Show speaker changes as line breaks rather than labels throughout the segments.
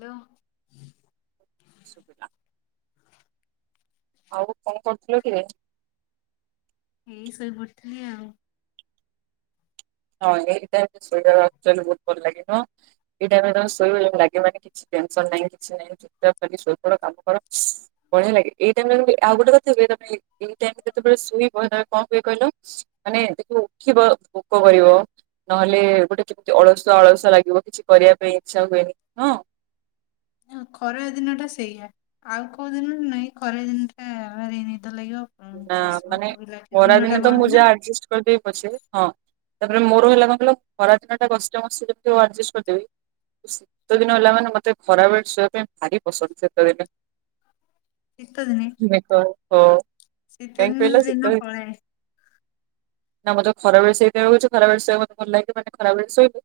Hello.
ଶୁବିଲା ଆଉ କଣ କରୁଥୁଲ କିରେ?
ଏଇ ଶୋଇ ପଡିଥିଲି ଆଉ।
ହଁ ଏଇ ଟା ଶୋଇବାକୁ ଅକ୍ଚୁଆଲି ବୋହୁତ ଭଲ ଲାଗିବ। ଏଇଟା ଆମେ ଯେତବେଳେ ଶୋଇବା ଲାଗେ ମାନେ କିଛି ଟେନସନ୍ ନାହିଁ କିଛି ନାହିଁ ଚୁପ୍ ଚାପ୍ କରିକି ଶୋଇପଡ କାମ କର। ବଢିଆ ଲାଗେ ଏଇ ଟାଇମରେ ଜେମିତି ଆଉ ଗୋଟେ କଥା ହୁଏ ତମ ଏଇ ଟାଇମ ଯେତେବେଳେ ଶୋଇବ ସେତବେଳେ କଣ ହୁଏ କହିଲ ମାନେ ଦେଖିବ ଉଠିବ ଭୋକ କରିବ। ନହେଲେ ଗୋଟେ କେମିତି ଅଳସୁଆ ଅଳସୁଆ ଲାଗିବ କିଛି କରିବା ପାଇଁ ଇଚ୍ଛା ହୁଏନି ହଁ
ହଁ ଖରା ଦିନ ଟା ସେଇଆ, ଆଉ କୋଉ ଦିନରେ ନାହିଁ ଖରା ଦିନ ଟା ଭାରି ନିଦ ଲାଗିବ।
ନା
ପ୍ଲସ୍
ମାନେ
ଭୋକ ବି ଲାଗେ ଦିନ ଟା
ଖରାଦିନେ ତ
ବଡ
ମୁଁ
ନା।
ଯାହା ଆରଜଷ୍ଟ କରିଦେବି ପଛେ ହଁ ତାପରେ ମୋର ହେଲା କଣ କହିଲ ଖରାଦିନଟା କଷ୍ଟେ ମଷ୍ଟେ ଯେମିତି ହଉ ଆରଜଷ୍ଟ କରିଦେବି। ଶୀତ ଦିନ ହେଲା ମାନେ ମତେ ଖରାବେଳେ ଶୋଇବା ପାଇଁ ଭାରି ପସନ୍ଦ ଶୀତ ଦିନେ।
ଶୀତ ଦିନେ।
[unintelligible]
ଶୀତ
କାହିଁକି
ଦିନେ
କହିଲ
ତ
ଶୀତ
ଦିନ ପଳାଏ।
ନା ମୋତେ ଖରାବେଳେ [unintelligible] ହଉଚି ଖରାବେଳେ ଶୋଇବା ମତେ ଭଲ ଲାଗେ ମାନେ ଖରାବେଳେ ଶୋଇବୁ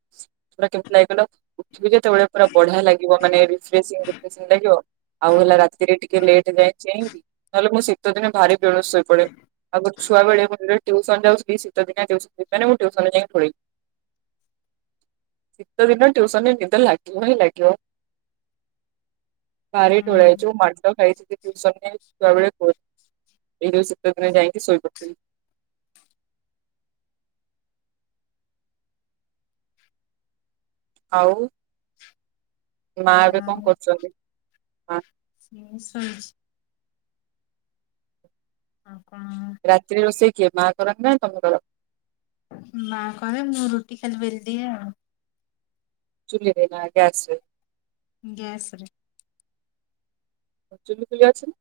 ପୁରା କେମିତି ଲାଗିବ କଇଲ ଉଠିବୁ ଯେତବେଳେ ପୁରା ବଢିଆ ଲାଗିବ ମାନେ ରିଫ୍ରେସିଙ୍ଗ ରିଫ୍ରେସିଙ୍ଗ ଲାଗିବ ଆଉ ହେଲା ରାତିରେ ଟିକେ ଲେଟ୍ ଯାଏ ଚେଇଁବି ନହେଲେ ମୁଁ ଶି ଶୀତ ଦିନେ ଭାରି ବେଳୁ ଶୋଇ ପଡେ, ଆଗୁରୁ ଛୁଆବେଳେ ମନ୍ଦିରେ ଟିଉସନ ଯାଉଥିଲି ଶୀତ ଦିନିଆ ଟିଉସନ [inaudible] ମାନେ ମୁଁ ଟିଉସନରେ ଯାଇ ଢୋଳେଇ ଶୀତ ଦିନ ଟ୍ୟୁସନ ରେ ନିଦ ଲାଗିବ ହିଁ ଲାଗିବ। ଭାରି ଢୋଳାଏ
ହୁଁ
ଯୋଉ ମାଡ ଖାଇଛି ଟିଉସନରେ ଛୁଆ ବେଳେ କୁହନି। ଏଇ ଯୋଉ ଶୀତ ଦିନ ଯାଇକି ଶୋଇ ପଡିଥିଲି ଆଉ ମା ଏବେ କଣ କରୁଛନ୍ତି? ମା
ସ୍ଲୋ ସାଉଣ୍ଡ ଆଉ କଣ
ରାତିରେ ରୋଷେଇ କିଏ ମା କରନ୍ତି ନା ତମେ କର?
ମା କରେ ମୁଁ ରୁଟି ଖାଲି ବେଲ ଦିଏ ଆଉ।
ଚୁ୍ଲିରେ ନା ଗ୍ୟାସରେ?
ଗ୍ୟାସରେ।
ଚୁଲି ଫୁଲି ଅଛି ନା?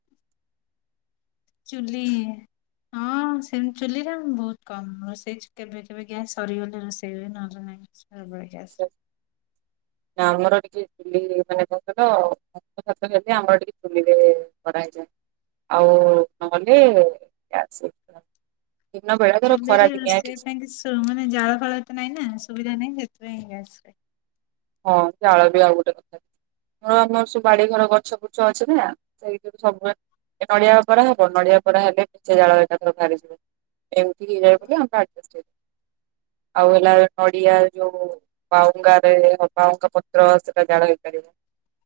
ଚୁ୍ଲି ଇ ହଁ ସେମତି ଚୁଲିରେ ବହୁତ କମ୍ ରୋଷେଇ କେବେ କେବେ ଗ୍ୟାସ୍ ସରିଗଲେ ରୋଷେଇ ହୁଏ ନହେଲେ ନାହିଁ। ଛା ବାଇ
ନା ଆମର ଟିକେ ଚୁଲି ମାନେ କଁ କହିଲ [unintelligible] ଆମର ଟିକେ ଚୁଲିରେ କରା ହେଇଯାଏ। ଆଉ ନହେଲେ ଗ୍ୟାସ ରେ ଦିନ ବେଳା ଧର
ଚୁଲିରେ
ଖରା ଦିନିଆ
ରୋଷେଇ
ଏଠିଛି
ପାଇଁ କି ସୁ ମାନେ ଜାଳ ଫାଳ ଏତ ନାଇଁ ନା ସୁବିଧା ନାହିଁ ସେଥିପାଇଁ ଗ୍ୟାସରେ
ହଁ ଜାଳ ବି ଆଉ ଗୋଟେ କଥା ମୋର ଆମର ସବୁ ବାଡି ଘର ଗଛ ବୁର୍ଛ ଅଛି ନା ସେଇଥିରେ ସବୁ ବେ ଏ ନଡିଆ ପରା ହବ ନଡିଆ ପରା ହେଲେ ପେଚେ ଜାଳ ଏକାଥରେ ବାହାରଯିବ ଏମତି ହିଏ ବୋଲି ଆମର ଆଡଜେଷ୍ଟ ହେଇ ଆଉ ହେଲା ନଡିଆ ଯୋଉ ବାଉଙ୍ଗାରେ ବାଉଁଙ୍ଗା ପତ୍ର ସେଟା ଜାଳ ହେଇପାରିବ।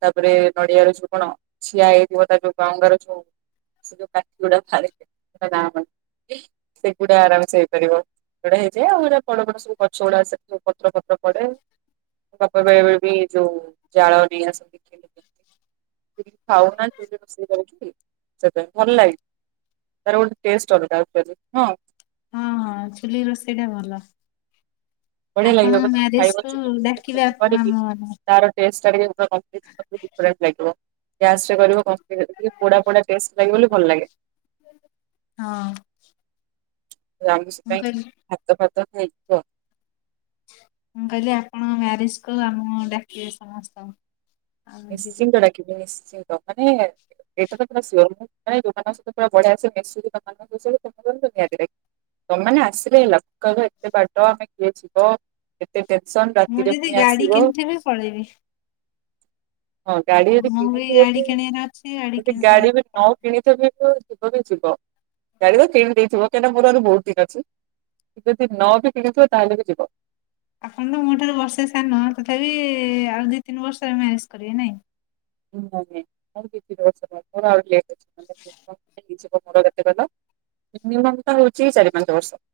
ତାପରେ ନଡିଆର ଯୋଉ କଣ ଛିିଆ ହେଇଥିବ ତାର ଯୋଉ ବାଉଁଙ୍ଗା ର ଯୋଉ ସେ କାଠି ଗୁଡାକ ଖାଲି [inaudible] ନା କଣ ସେଇଗୁଡା ଆରାମ ସେ ହେଇପାରିବ ସେଗୁଡା ହେଇଯାଏ ଆଉ ଏଉରା ବଡ ବଡ ସବୁ ଗଛ ଗୁଡା ସେ ସବୁ ପତ୍ର ଫତ୍ର ପଡେ। ମୋ ବାପା ବେଳେ ବେଳେ ବି ଯୋଉ ଜାଳ ନେଇ ଆସନ୍ତି କି ଖାଉନା ଚୁଲିରେ ରୋଷେଇ କରିକି ବସେଇ ସେପାଇଁ ଭଲ ଲାଗେ। ତାର ଗୋଟେ ଟେଷ୍ଟ ଅଲଗା ଉପରେ ନୁହ?
ହଁ ହଁ ଚୁଲି ରୋଷେଇଟା ଭଲ।
ବଢଆ ଲାଗିବ
ଆପଣ
[inaudible] ତାର
ମ୍ୟାରେଜ କୁ ଡାକିବେ ଆପ ଆମ ମାନଙ୍କୁ।
ଟେଷ୍ଟଟା ବି [unintelligible] [inaudible] ଡିଫରେଣ୍ଟ ଲାଗିବ। ଗ୍ୟାସ ରେ କରି [inaudible] ପୋଡା ପୋଡା ଟେଷ୍ଟ ଲାଗେ ବୋଲି ଭଲ ଲାଗେ।
ହଁ।
ରାମୁ
ମୁଁ
ସେଥିପାଇଁ
କହିଲି
ହାତ ଫାତ କାଇଁ କୁହ
ମୁଁ କହିଲି ଆପଣ ମ୍ୟାରେଜକୁ ଆମକୁ ଡାକିବେ ସମସ୍ତଙ୍କୁ। ଆମେ ଯିବୁ।
ନିଶ୍ଚିନ୍ତ ଡାକିବି ନିଶ୍ଚିନ୍ତ ମାନେ ଏଟା ତ ପୁରା ସିଓର ମୁଁ ମାନେ ଯୋଉମାନଙ୍କ ସହିତ ପୁରା ବଢିଆସେ ମିଶୁଚି ତମ ମାନଙ୍କ [inaudible] ନିହାତି ଡାକିବି। ତମମାନେ ଆସିଲେ ହେଲା କହିବ ଏତେ ବାଟ ଆମେ କିଏ ଯିବ ଏତେ ଟେନସନ ରାତିରେ ପୁଣି ଆସିବ
ହେସ ପଳେଇବି।
ହଁ ଗାଡି ଯଦି
ମୁଁ
କିଣିଥିବ
ଗାଡି
ବି
କିଣିବାର ଅଛି
ଯଦି
କିଣିଥିବି।
ଗାଡି ବି ନ କିଣି ଯିବ ବି ଯିବ ଗାଡି ତ କିଣିଦେଥିବ କାହିଁକିନା ମୋର ଆହୁରି ବହୁତ ଦିନ ଅଛି। ଯଦି ନବିି କିଣି ଥିବ ତାହେଲେ ବି ଯିବ।
ଆପଣ ତ ମୋ ଠାରୁ ବର୍ଷେ ସାନ ତଥାପି ଆଉ ଦୁଇ ତିନି ବର୍ଷ ମ୍ୟାରେଜ୍ କରିବେ ନାଇଁ?
[unintelligible] [unintelligible] ମିନି ମମଟା ହଉଛି ଚାରି ପାଞ୍ଚ ବର୍ଷ।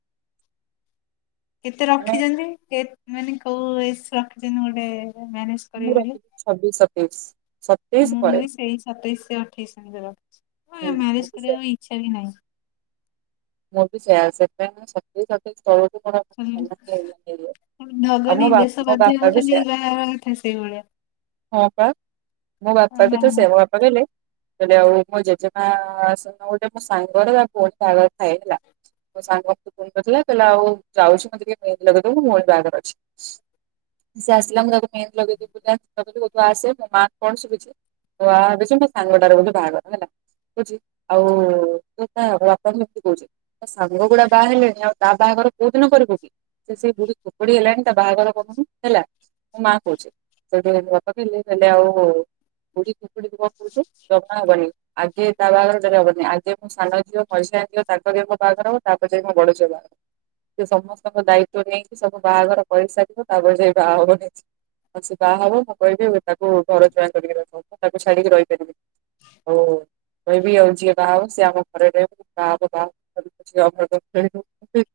କେତେ
ମାନେ
ରଖିଛନ୍ତି କେ ମାନେ କୋଉ ଏଜେ ରଖିଛନ୍ତି ଗୋଟେ ମ୍ୟାନେଜ
ମୁଁ
କରିବେ ବୋଲି?
ରଖିଛି ଛବିଶ ସତେଇଶ ସ
ମୁଁ ବି ସେଇ ସତେଇଶି ଅଠେଇଶି ଏମିତି ରଖିଛି
ହୁଁ
ମୁଁ
ମୁଁ
ମ୍ୟାରେଜ
ବି ସେୟା
କରିବାକୁ ଇଚ୍ଛା ବି ନାହିଁ।
ମୁଁ ବି ସେଇୟା ସେଥିପାଇଁ ମୁଁ ସତେଇସ ଅଠେଇସ [unintelligible]
ଢଗନି ଦେଶ ବାଧ୍ୟ [unintelligible]
ସେୟା
ବା ହେବା କଥା ସେଇଭଳିଆ।
ହଁ ପା ମୋ
ହଁ
ବାପା ବିତସେ
ବାହାଘର
ମୋ ବାପ ପା କହିଲେ କହିଲେ ଆଉ ମୋ ଜେଜେମା ଆ ସ ଗୋଟେ ମୋ ସାଙ୍ଗର ପୁଅ ବାହାଘର କ ଥାଏ ହେଲା? ମୋ ସାଙ୍ଗ ମେ ଫୁନ କରିଥିଲା କହିଲା ଆଉ ଯାଉଛି ମତେ ଟିକେ ମେହେନ୍ଦି ଲଗେଇଦବୁ ମୋର ବାହାଘର ଅଛି। ସେ ଆସିଲା ମୁଁ ତାକୁ ମେହେନ୍ଦି ଲଗେଇବ ଦେବି ବୋଲି [unintelligible] କଣ ଶିଖିଛି? ତୁଆ ଅବଶ୍ୟ ମୋ ସାଙ୍ଗଟାର ଗୋଟେ ବାହାଘର ହେଲା। କଛି ଆଉ ତା ବାପା ଏମିତି କହୁଛି ତା ସାଙ୍ଗ ଗୁଡା ବାହା ହେଲେଣି ଆଉ ତା ବାହାଘର କୋଉ ଦିନ କରିବୁ କି ସେ ସେ ବୁଢୀ କୋକୁଡି ହେଲାଣି ତା ବାହାଘର କରୁନୁ ହେଲା? ମୁଁ ମା କହୁଛି ସେଉଠୁ ମୋ ବାପା କହିଲେ କହିଲେ ଆଉ ବୁଢି କୋକୁଡି ତୁ କଣ କହୁଚୁ ଜମା ହବନି। ଆଗେ ତା ବାହାଘରେ ଡେରି ହବନି ଆଗେ ମୋ ସାନଝିଅ ପଇସା [unintelligible] ତାଙ୍କ ଦିଆଙ୍କର ବାହାଘର ହବ ତାପରେ ଯାଇ ମୋ ବଡ ଝିଅ ବାହାଘର ହବ। ସେ ସମସ୍ତଙ୍କ ଦାୟିତ୍ୱ ନେଇକି ସବୁ ବାହାଘର କରିସାରିବ ତାପରେ ଯାଇ ବାହାହବ ନିଜେ। ଆଛି ବାହା ହବ ମୁଁ କହିବି ମୁଁ ତାକୁ ଘର ଜ୍ୱାଇଁ କରିକି ରଖ ତାକୁ ଛାଡିକି ରହିପାରିବିନି। ହଉ କହିବି ଆଉ ଯିଏ ବାହା ହଉ ସିଏ ଆମ ଘରେରହିବ ବାହା [unintelligible] ପଡିଆ କଥା ବାପା କହିଛନ୍ତି ହେଲା। [unintelligible]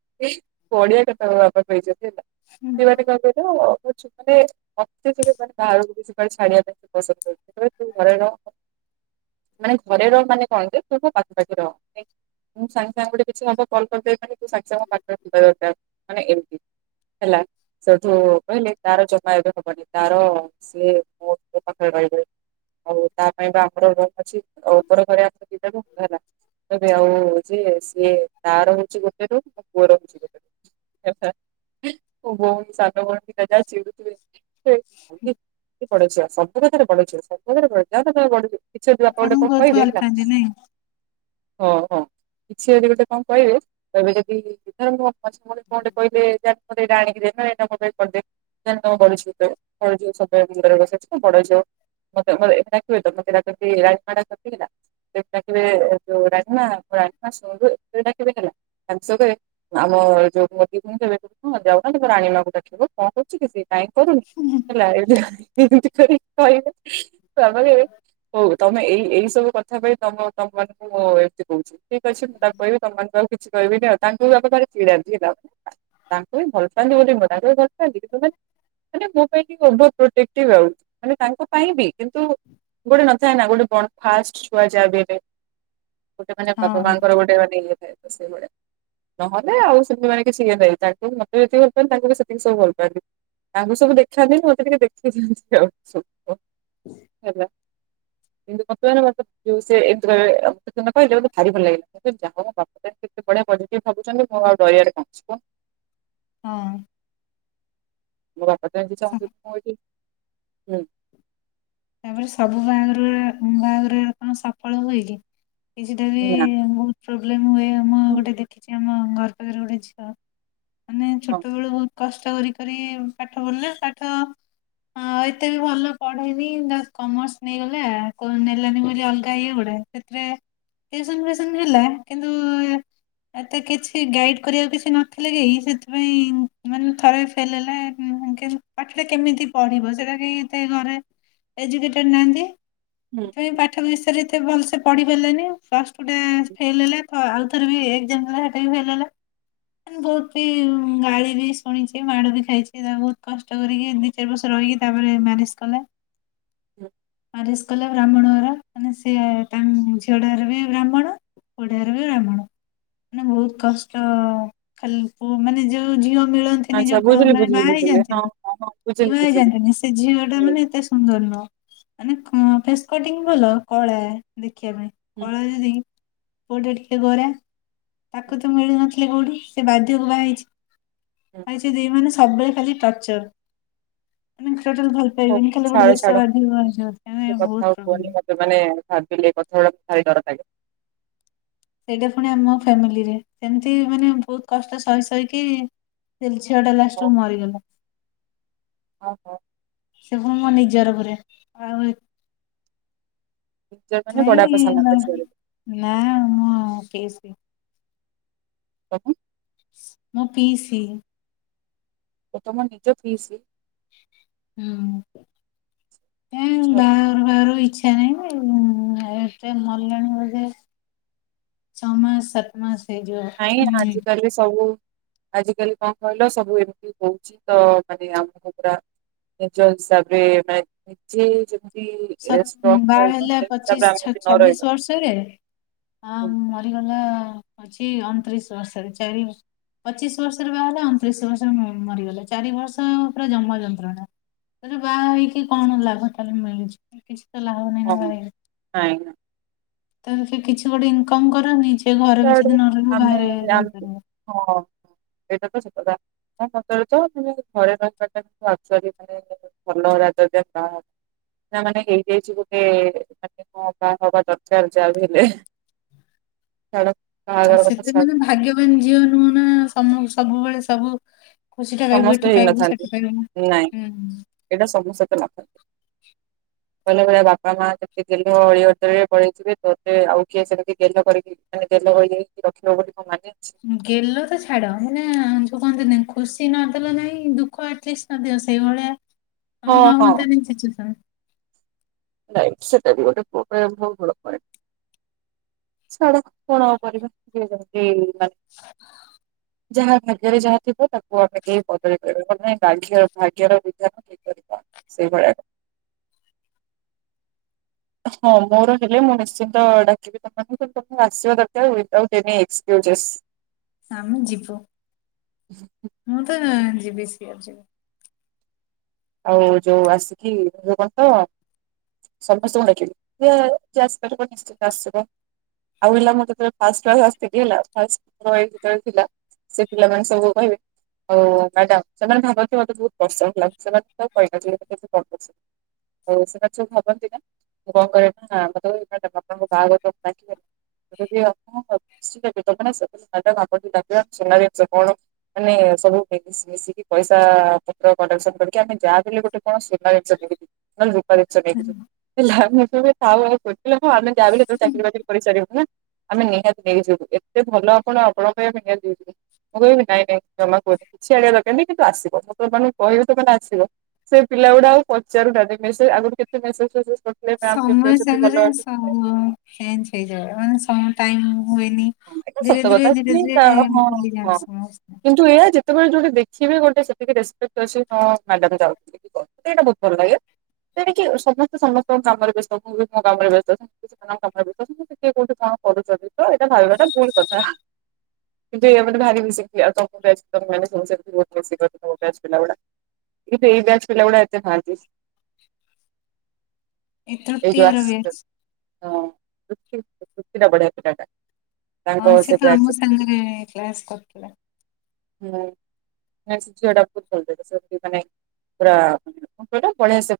ଅତ୍ୟଧିକ ମାନେ ବାହାରକୁ କିଛି ଛାଡିବା ପାଇଁ ପସନ୍ଦ [unintelligible] ମାନେ ଘରେ ର ମାନେ କଣକି ତୁମ ପାଖାପାଖିରହ ଏ ମୁଁ ସାଙ୍ଗେ ସାଙ୍ଗେ ଗୋଟେ କିଛି କଲ୍ କରିଦେଇ ତୁ ସାଙ୍ଗେ ସାଙ୍ଗ ପାଖରେ ଥିବା ଦରକାର ମାନେ ଏମିତି। ହେଲା। ସେଠୁ କହିଲେ ତାର ଜମା ଏବେ ହବନି ତାର ସିଏ ମ ପାଖରେ ରହିବ। ଆଉ ତା ପାଇଁ ବା ଆମର ରୁମ୍ ଅଛି ଆଉ ଉପର ଘରେ [unintelligible] ହେଲା କହିଲି ଆଉ ଯେ ସିଏ ତାର ହଉଛି ଗୋଟେ ରୁମ ମୋ ପୁଅ ର ହଉଛି ଗୋଟେ ରୁମ। ହେଲା ମୋ ଭଉଣୀ ସାନ ଭଉଣୀ ଦିଟା ଯାକ ଚିଡୁଥିବେ [unintelligible] ବଡ ଝିଅ ସବୁ କଥାରେ ବଡ଼ଝିଅ ସବୁବେଳେ ବଡ଼ଝିଅ ଯାନେମୋ ବଡଝିଅ କିଛି ଗୋଟେ ବାପା ଗୋଟେ
ଆପଣଙ୍କୁ ବହୁତ
କହିବେ
ଭଲ
ହେଲା
ପାଆନ୍ତି ନାଇଁ
ହଁ ହଁ କିଛି ଯଦି ଗୋଟେ କଣ କହିବେ ତ ଏବେ ଯଦି କେ କହିଲେ ଏଇଟା ଆଣିକି ଦେଇନୁ ଏଇଟି କରିଦେ [unintelligible] ବଡ ଝିଅ ମତେ ମ ଏଟ କି ମେତେ ଡାକନ୍ତି ରାଜମା ଡ଼ାକନ୍ତି ହେଲା ତାଟ ଯୋ ରାଜମା ରାଜମା ସୁଣିଲୁ କେବେ ଡାକିବେ ହେଲା। ତା ସେ କହିବେ ଆମ ଯୋଉ ମୋଦି କୁହ ଏବେ କଣ ଯାଉ ନାର ରାଣୀମାଙ୍କୁ ଡାକିବ କଣ କରୁଛି କି ସିଏ? କାଇଁ କରୁନି ହେଲା [unintelligible] ହଉ ତମେ ଏଇ ଏଇ ସବୁ କଥା ପାଇଁ ତମ ତମ ମାନଙ୍କୁ ମୁଁ ଏମତି କହୁଛି। ଠିକ୍ ଅଛି ମୁଁ ତାକୁ କହିବି ତମ ମାନଙ୍କୁ ଆଉ କିଛି କହିବିନି ଆଉ ତାଙ୍କୁ ବି ଆ ଚ କିିଡାନ୍ତି ହେଲା। ତାଙ୍କୁ ବି ଭଲ ପାନ୍ତି ବୋଲି ମ [unintelligible] ଦରଥାନ୍ତି ମାନେ ମୋ ପାଇଁ ଟିକେ ଓଭର୍ ପ୍ରୋଟେକ୍ଟି ଆଉ ମାନେ ତାଙ୍କ ପାଇଁ ବି କିନ୍ତୁ ଗୋଟେ ନଥାଏ ନା ଗୋଟେ ଫାଷ୍ଟ ଛୁଆ ଯା ଭି ହେଲେ ଗୋଟେ ମାନେ ବାପା
ହଁ
ମାଆଙ୍କର ଗୋଟେ ଗଟେ ଇଏ ଥାଏ ତ ସେଇଭଳିଆ ନହେଲେ ଆଉ ସେମତିାନେ କିଛି ଇଏ ନହିଁ ତାଙ୍କୁ ମତେ ଯେତିକି ଭଲପଆନ୍ତି ତାଙ୍କୁ ବି ସେତିକି ସବୁ ଭଲ ପାଆନ୍ତି। ତାଙ୍କୁ ସବୁ ଦେଖାନ୍ତିନି ମତେ ଟିକେ ଦେଖିଥାାନ୍ତି ଆଉ ହେଲା ଏନ୍ତ ମତ ମ [unintelligible] ଭାରି ଭଲ ଲାଗିଲା କିନ୍ତୁ ଯାହା ବତ କେତେ ବଢିଆ ପଭ୍ ଭାବୁଛନ୍ତି ମୁଁ ଆଉ ଡରିଆରେ କଣ ଅଛି ମ
ହଁ।
ମୋ ବାପାଟ ଏମିତି ଚାହୁଁଛନ୍ତି ମୁ ଏଇଠି ହୁଁ
ତାପରେ ସବୁ ବାହାଘର ବାହାଘର କଣ ସଫଳ ହୁଏ କିି? କିଛିଟା ବି
ନା
ବହୁତ ପ୍ରୋବ୍ଲେମ ହୁଏ ଆମ
ହୁଁ
ଗୋଟେ ଦେଖିଛି ଆମ ଘର ଗୋଟେ ଝିଅ ମାନେ
ହଁ
ଛୋଟବେଳୁ ବହୁତ କଷ୍ଟ କରି କରି ପାଠ ପଢିଲେ ପାଠ ଏତେ ବି ଭଲ ପଢେ କମର୍ସ ନେଇଗଲେ ନେଲାନି ବୋଲି ଅଲଗା ଇଏ ଗୋଟେ ସେଥି ଟ୍ୟୁସନ୍ ଫ୍ୟୁସନ ହେଲା କିନ୍ତୁ ଏତେ କିଛି ଗାଇଡ଼୍ କରିବାକୁ କିଛି ନଥିଲେ କି ସେଥିପାଇଁ ମାନେ ଥରେ ଫେଲ ହେଲା ହୁଁ ପାଠଟା କେମିତି ପଢିବ ସେଟା କିତେ ଘରେ ଏଜୁକେଟେଡ଼ ନାହାନ୍ତି
ହୁଁ
ସେଥିପାଇଁ ପାଠ ବିଷୟରେ ଏତେ ଭଲସେ ପଢ଼ି ପାରିଲାନି ଫଷ୍ଟଟେ
ହୁଁ
ଫେଲ୍ ହେଲା ତ ଆଉଥରେ ବି ଏକ୍ଜାମ୍ ଦେବା ଟାଇମ୍ ହେଈଗଲା ବହୁତ ବି ଗାଳି ବି ଶୁଣିଛି ମାଡୁ ବି ଖାଇଛି ତା ବହୁତ କଷ୍ଟ କରିକି ଚାର ବର୍ଷ ରହିକି ତାପରେ ମ୍ୟାରେଜ୍ କଲେ
[inaudible]
ମାରିସ୍ କଲା ବ୍ରାହ୍ମଣଘର ମାନେ ସେ ତାଙ୍କ ଝିଅଘର ବି ବ୍ରାହ୍ମଣ [unintelligible] ଗୋଡ଼ୋରବେ ରମାଣ ମାନେ ବହୁତ କଷ୍ଟ ଖାଲି ପୁଅ ମାନେ ଯୋଉ ଝିଅ ମିଳନ୍ତି
ଆଚ୍ଛା
ଯୋଉ
ବୁଝିଲି
ମାନେ
ବୁଝିଲି
ବାହା ହେଇ
ବୁଝିଲି ହଁ
ଯାନ୍ତିନି
ହଁ ହଁ ବୁଝିଲି
କିିବା
ବୁଝିଲି
ହେଇଯାନ୍ତିନି ସେ ଝିଅ ଟା
ହୁଁ
ମାନେ ଏତେ ସୁନ୍ଦର ନ ମାନେ ଫେସ କଟିଂ ଭଲ କଳା ଦେଖିବା ପାଇଁ
ହୁଁ
କଳା ଯିଅ [unintelligible] ପୁଅଟେ ଟିକେ ଗୋରା
ହୁଁ
ତାକୁ ତ ମିଳୁନଥିଲେ କୋଉଠି ସେ ବାଧ୍ୟକୁ ବାହା ହେଇଛି
ହୁଁ
ଆ ସେ ଦି ମାନେ ସବବେଳେ ଖାଲି ଟର୍ଚର ମାନେ ଟୋଟା ଭଲ
ହଉ
ପାଇବନ
ଛାଡ ଛାଡ
[unintelligible] ଦେଶବାଉ ବହୁତ ପ୍ରୋବ୍ଲେମ୍
ସେମାନେ ଭାବିଲେ କଥା ଗୁଡା ଭାରି ଡର ଲାଗେ
ସେଇଟା ପୁଣି ଆମ ଫ୍ୟାମିଲିରେ ସେମତି ମାନେ ବହୁତ କଷ୍ଟ ସହି ସହିକି ସେଲେ ଛୁଆ ଟା ଲାଷ୍ଟୁ ମରିଗଲା
ଓ ହୋ
ସେବୁ ମୋ ନିଜର ପୁରରେ ଆଉ
ନିଜ ମାନେ ବଡ ବାପା
ଏଥିପାଇଁ
ସାନ ବାପା
ନା ମୁଁ [unintelligible] କେସି
[inaudible]
ମୋଁ ପିଈସି
ଏ ତମର ନିଜ ପିଈସୀ
ହୁଁ ଏ ବା
ଛାଡ
ଇଛା ନାହିଁ ଏବେ ମଲାଣୀ ଭଜ ଛମାସ ସାତମାସ ହୋଈଯିବ
ଡାଲି ସବୁ ଆଜିକାଲି କଣ କହିଲ ସବୁ ଏମିତି ହୋଉଚି ତ ମାନେ ଆମକୁ ପୁରା ନିଜ ହିସାବରେ [unintelligible]
ସତ
ଷ୍ଟ୍ରଙ୍ଗ
ବାହା
ରହିବ
ହେଲା
ସେଇ ହିସାବରେ ଆମେ
ପଚିଶ
ଯଦି ନ ରହିବା
ଛବିଶ ବର୍ଷରେ ହଁ
ହୁଁ,
ମରିଗଲା ଅଛି ଅଣତିରିଶ ବର୍ଷରେ ଚାରି ବର୍ଷ ପଚିଶ ବର୍ଷରେ ବାହା ହେଲା ଅଣତିରିଶ ବର୍ଷରେ ମରିଗଲା ଚାରି ବର୍ଷ ପୁରା ଜମ ଯନ୍ତ୍ରଣା ତାରେ ବାହା ହେଇକି କଣ ଲାଭ ତାକୁ ମିଳୁଚି କିଛି ତ ଲାଭ ନାହିଁ ନା
ହଁ
ବାହା ହେଇକି।
[unintelligible]
ତା ସେ କିଛି ଗୋଟେ ଇନକମ କରନି ନିଜେ ଘରେ
ସେଆଡୁ
[unintelligible]
ଆମେ
ବାହାରେ
ଆମେ
ରହିପାରିବ
ହଁ ଏଇଟା ତ [unintelligible] [unintelligible] ନା ମାନେ ହେଇଯାଇଚି ଗୋଟେ ମାନେ କଣ ବାହା ହବା ଦରକାର ଯାହା ବି ହେଲେ [unintelligible]
ଆଉ
କଥା
ସେତେ
ଛାଡ
ମାନେ ଭାଗ୍ୟବାନ ଝିଅ ନୁଁ ନା ସମ ସବୁବେଳେ ସବୁ ଖୁସି ଟା ରହିବୁ
ସମସ୍ତେ
ଏଠି ପାଇବୁ ସେଠୀ ନା।
[unintelligible] ପିଲା ବେଳେ ବାପା ମା କେତେ ଗେଲ ଅଳି ଅଦଳିରେ ବଢ଼େଇ ଥିବେ ତୋତେ ଆଉ କିଏ ସେମତି ଗେଲ କରିକି ମାନେ ଗେଲ ହୋଇଯାଇକି ରଖିବ ବୋଲି କଣ ମାନେ ଅଛି
ଗେଲ ତ ଛାଡ ହେନା ଯୋଉ କହନ୍ତି ଖୁସି ନଦେଲ ନାଇଁ ଦୁଃଖ ଆଟଲିଷ୍ଟ ନଦିଅ ସେଇଭଳିଆ
[inaudible] ହଁ
ହୋଉ [unintelligible]
ନାଇଁ ସେଟା ବି ଗୋଟେ [unintelligible] ଛାଡ କଣ ଆଉ କରିବା।
[inaudible]
[inaudible] ଯାହା ଭାଗ୍ୟରେ ଯାହା ଥିବ ତାକୁ ଆମେ କେହି ବଦଳେଇ ପାରିବେନି ମାନେ ଭାଗ୍ୟ ଭାଗ୍ୟର ବିଧାନ [unintelligible] ସେଇଭଳିଆ ହଁ ମୋର ହେଲେ ମୁଁ ନିଶ୍ଚିନ୍ତ ଡାକିବି। [unintelligible] ତମେ ଆସିବା ଦରକାର ଉଇଦାଉଟ ଏନି ଏକ୍ସକ୍ୟୁଜେସ।
ଆମେ ଯିବୁ ମୁଁ ତ ଯିବି ସିଓରୋ ଯିବି।
ଆଉ ଯୋଉ ଆସିକି [unintelligible] [unintelligible] ଆହୁ ହେଲା ମୋତେ ଫାଷ୍ଟ କ୍ଲାସ ଆସିଥିଲି ହେଲା ଫାଷ୍ଟେ [unintelligible] ସେ ପିଲାମାନେ ସବୁ କହିବେ ଆଉ ମ୍ୟାଡାମ ସେମାନେ ଭାବନ୍ତୀ ମତେ ବୋହୁତ [unintelligible] ସେମାନେ। [unintelligible] ସେମାନେ ସବୁ ଭାବନ୍ତି ନା। [unintelligible] [unintelligible] ମାନେ ସବୁ ମିଶି ମିଶିକି ପଇସା ପତ୍ର କଲେସ୍ସନ କରିକି କି ଆମେ ଯାଆ ବି ହେଲେ ଗୋଟେ କଣ ସୁନା ଜିନିଷକିଣିବା ନ ହେଲେ ରୂପା ଜିନିଷ ନେଇକି ଯିବୁ।
ଯିବି।
[unintelligible] ଆମେ ନିହାତି ନେଇଯିବୁ ଏତେ ଭଲ ଆପଣ ଆପଣ [unintelligible] ମୁଁ କହିବି ନାଇଁ ନାଇଁ ଜମା କୁହନି କିଛି ଆଣିବା ଦରକାର ନାହିଁ କିନ୍ତୁ ଆସିବ ମୁଁ। [unintelligible] ସେ ପିଲା ଗୁଡା ଆଉ ପଚାରୁନାହାନ୍ତି ମେସେଜେ ଆଗରୁ କେତେ ମେସେଜେ ଫେସେଜେ କରୁ
ସମୟ ସାଙ୍ଗରେ ସବୁ ଚେଞ୍ଜ ହେଇଯାଏ ଏ ମାନେ ସମ ଟାଇମି ହୁଏନି।
ହଁ ଏଇଟା
ଧୀରେ
ସତ
ଧୀରେ
କଥା
ଧୀରେ
କି
ଧୀରେ
ହଁ
ଭୁଲି
ହଁ
ଯାଆନ୍ତି ସମସ୍ତେ।
କିନ୍ତୁ ଏଇଆ ଯେତେବେଳେ ଯୋଉଟେ ଦେଖିବେ ଗୋଟେ ସେତିକି ରେସ୍ପପେଟେ ଅଛି ମ୍ୟାଡାମ ଯାଉଛନ୍ତି। ଏଇଟା ବହୁତ ଭଲ ଲାଗେ ତେଣିକି ସମସ୍ତେ ସମସ୍ତଙ୍କ କାମରେ ବ୍ୟସ୍ତ ମୁଁ ବି ମୋ କାମରେ ବ୍ୟସ୍ତ ଅ ସ୍ୱାଭାବିକ କଥା କିଏ କୋଉଠି କଣ କରୁଛନ୍ତି ତ ଏଇଟା ଭାବିବାଟା ଭୁଲୁ କଥା। କିନ୍ତୁ ଇଏ ଭାରି ଖୁସି ତମସାର ଗୁଡା [unintelligible] କିନ୍ତୁ ଏ ବ୍ୟାଚ ପିଲାଗୁଡା ଏତେ ପାରାଫିସି
ଏ
ଏଇ ଯୋଉ
ତୃତୀୟର
ଆସ
ବ୍ୟାଚ୍।
ଟା ଢୁକିନା ବଢିଆ ପିଲାଟା।
ହଁ
ତାଙ୍କ
ସେ ତ
ବ୍ୟାଚ୍
ଆମ
ର
ସାଙ୍ଗରେ କ୍ଲାସ୍ କରୁଥିଲା।
ହୁଁ। ଝିଅ ଟା ବହୁତ ମାନେ ପୁରା ପଳି ଆସେ।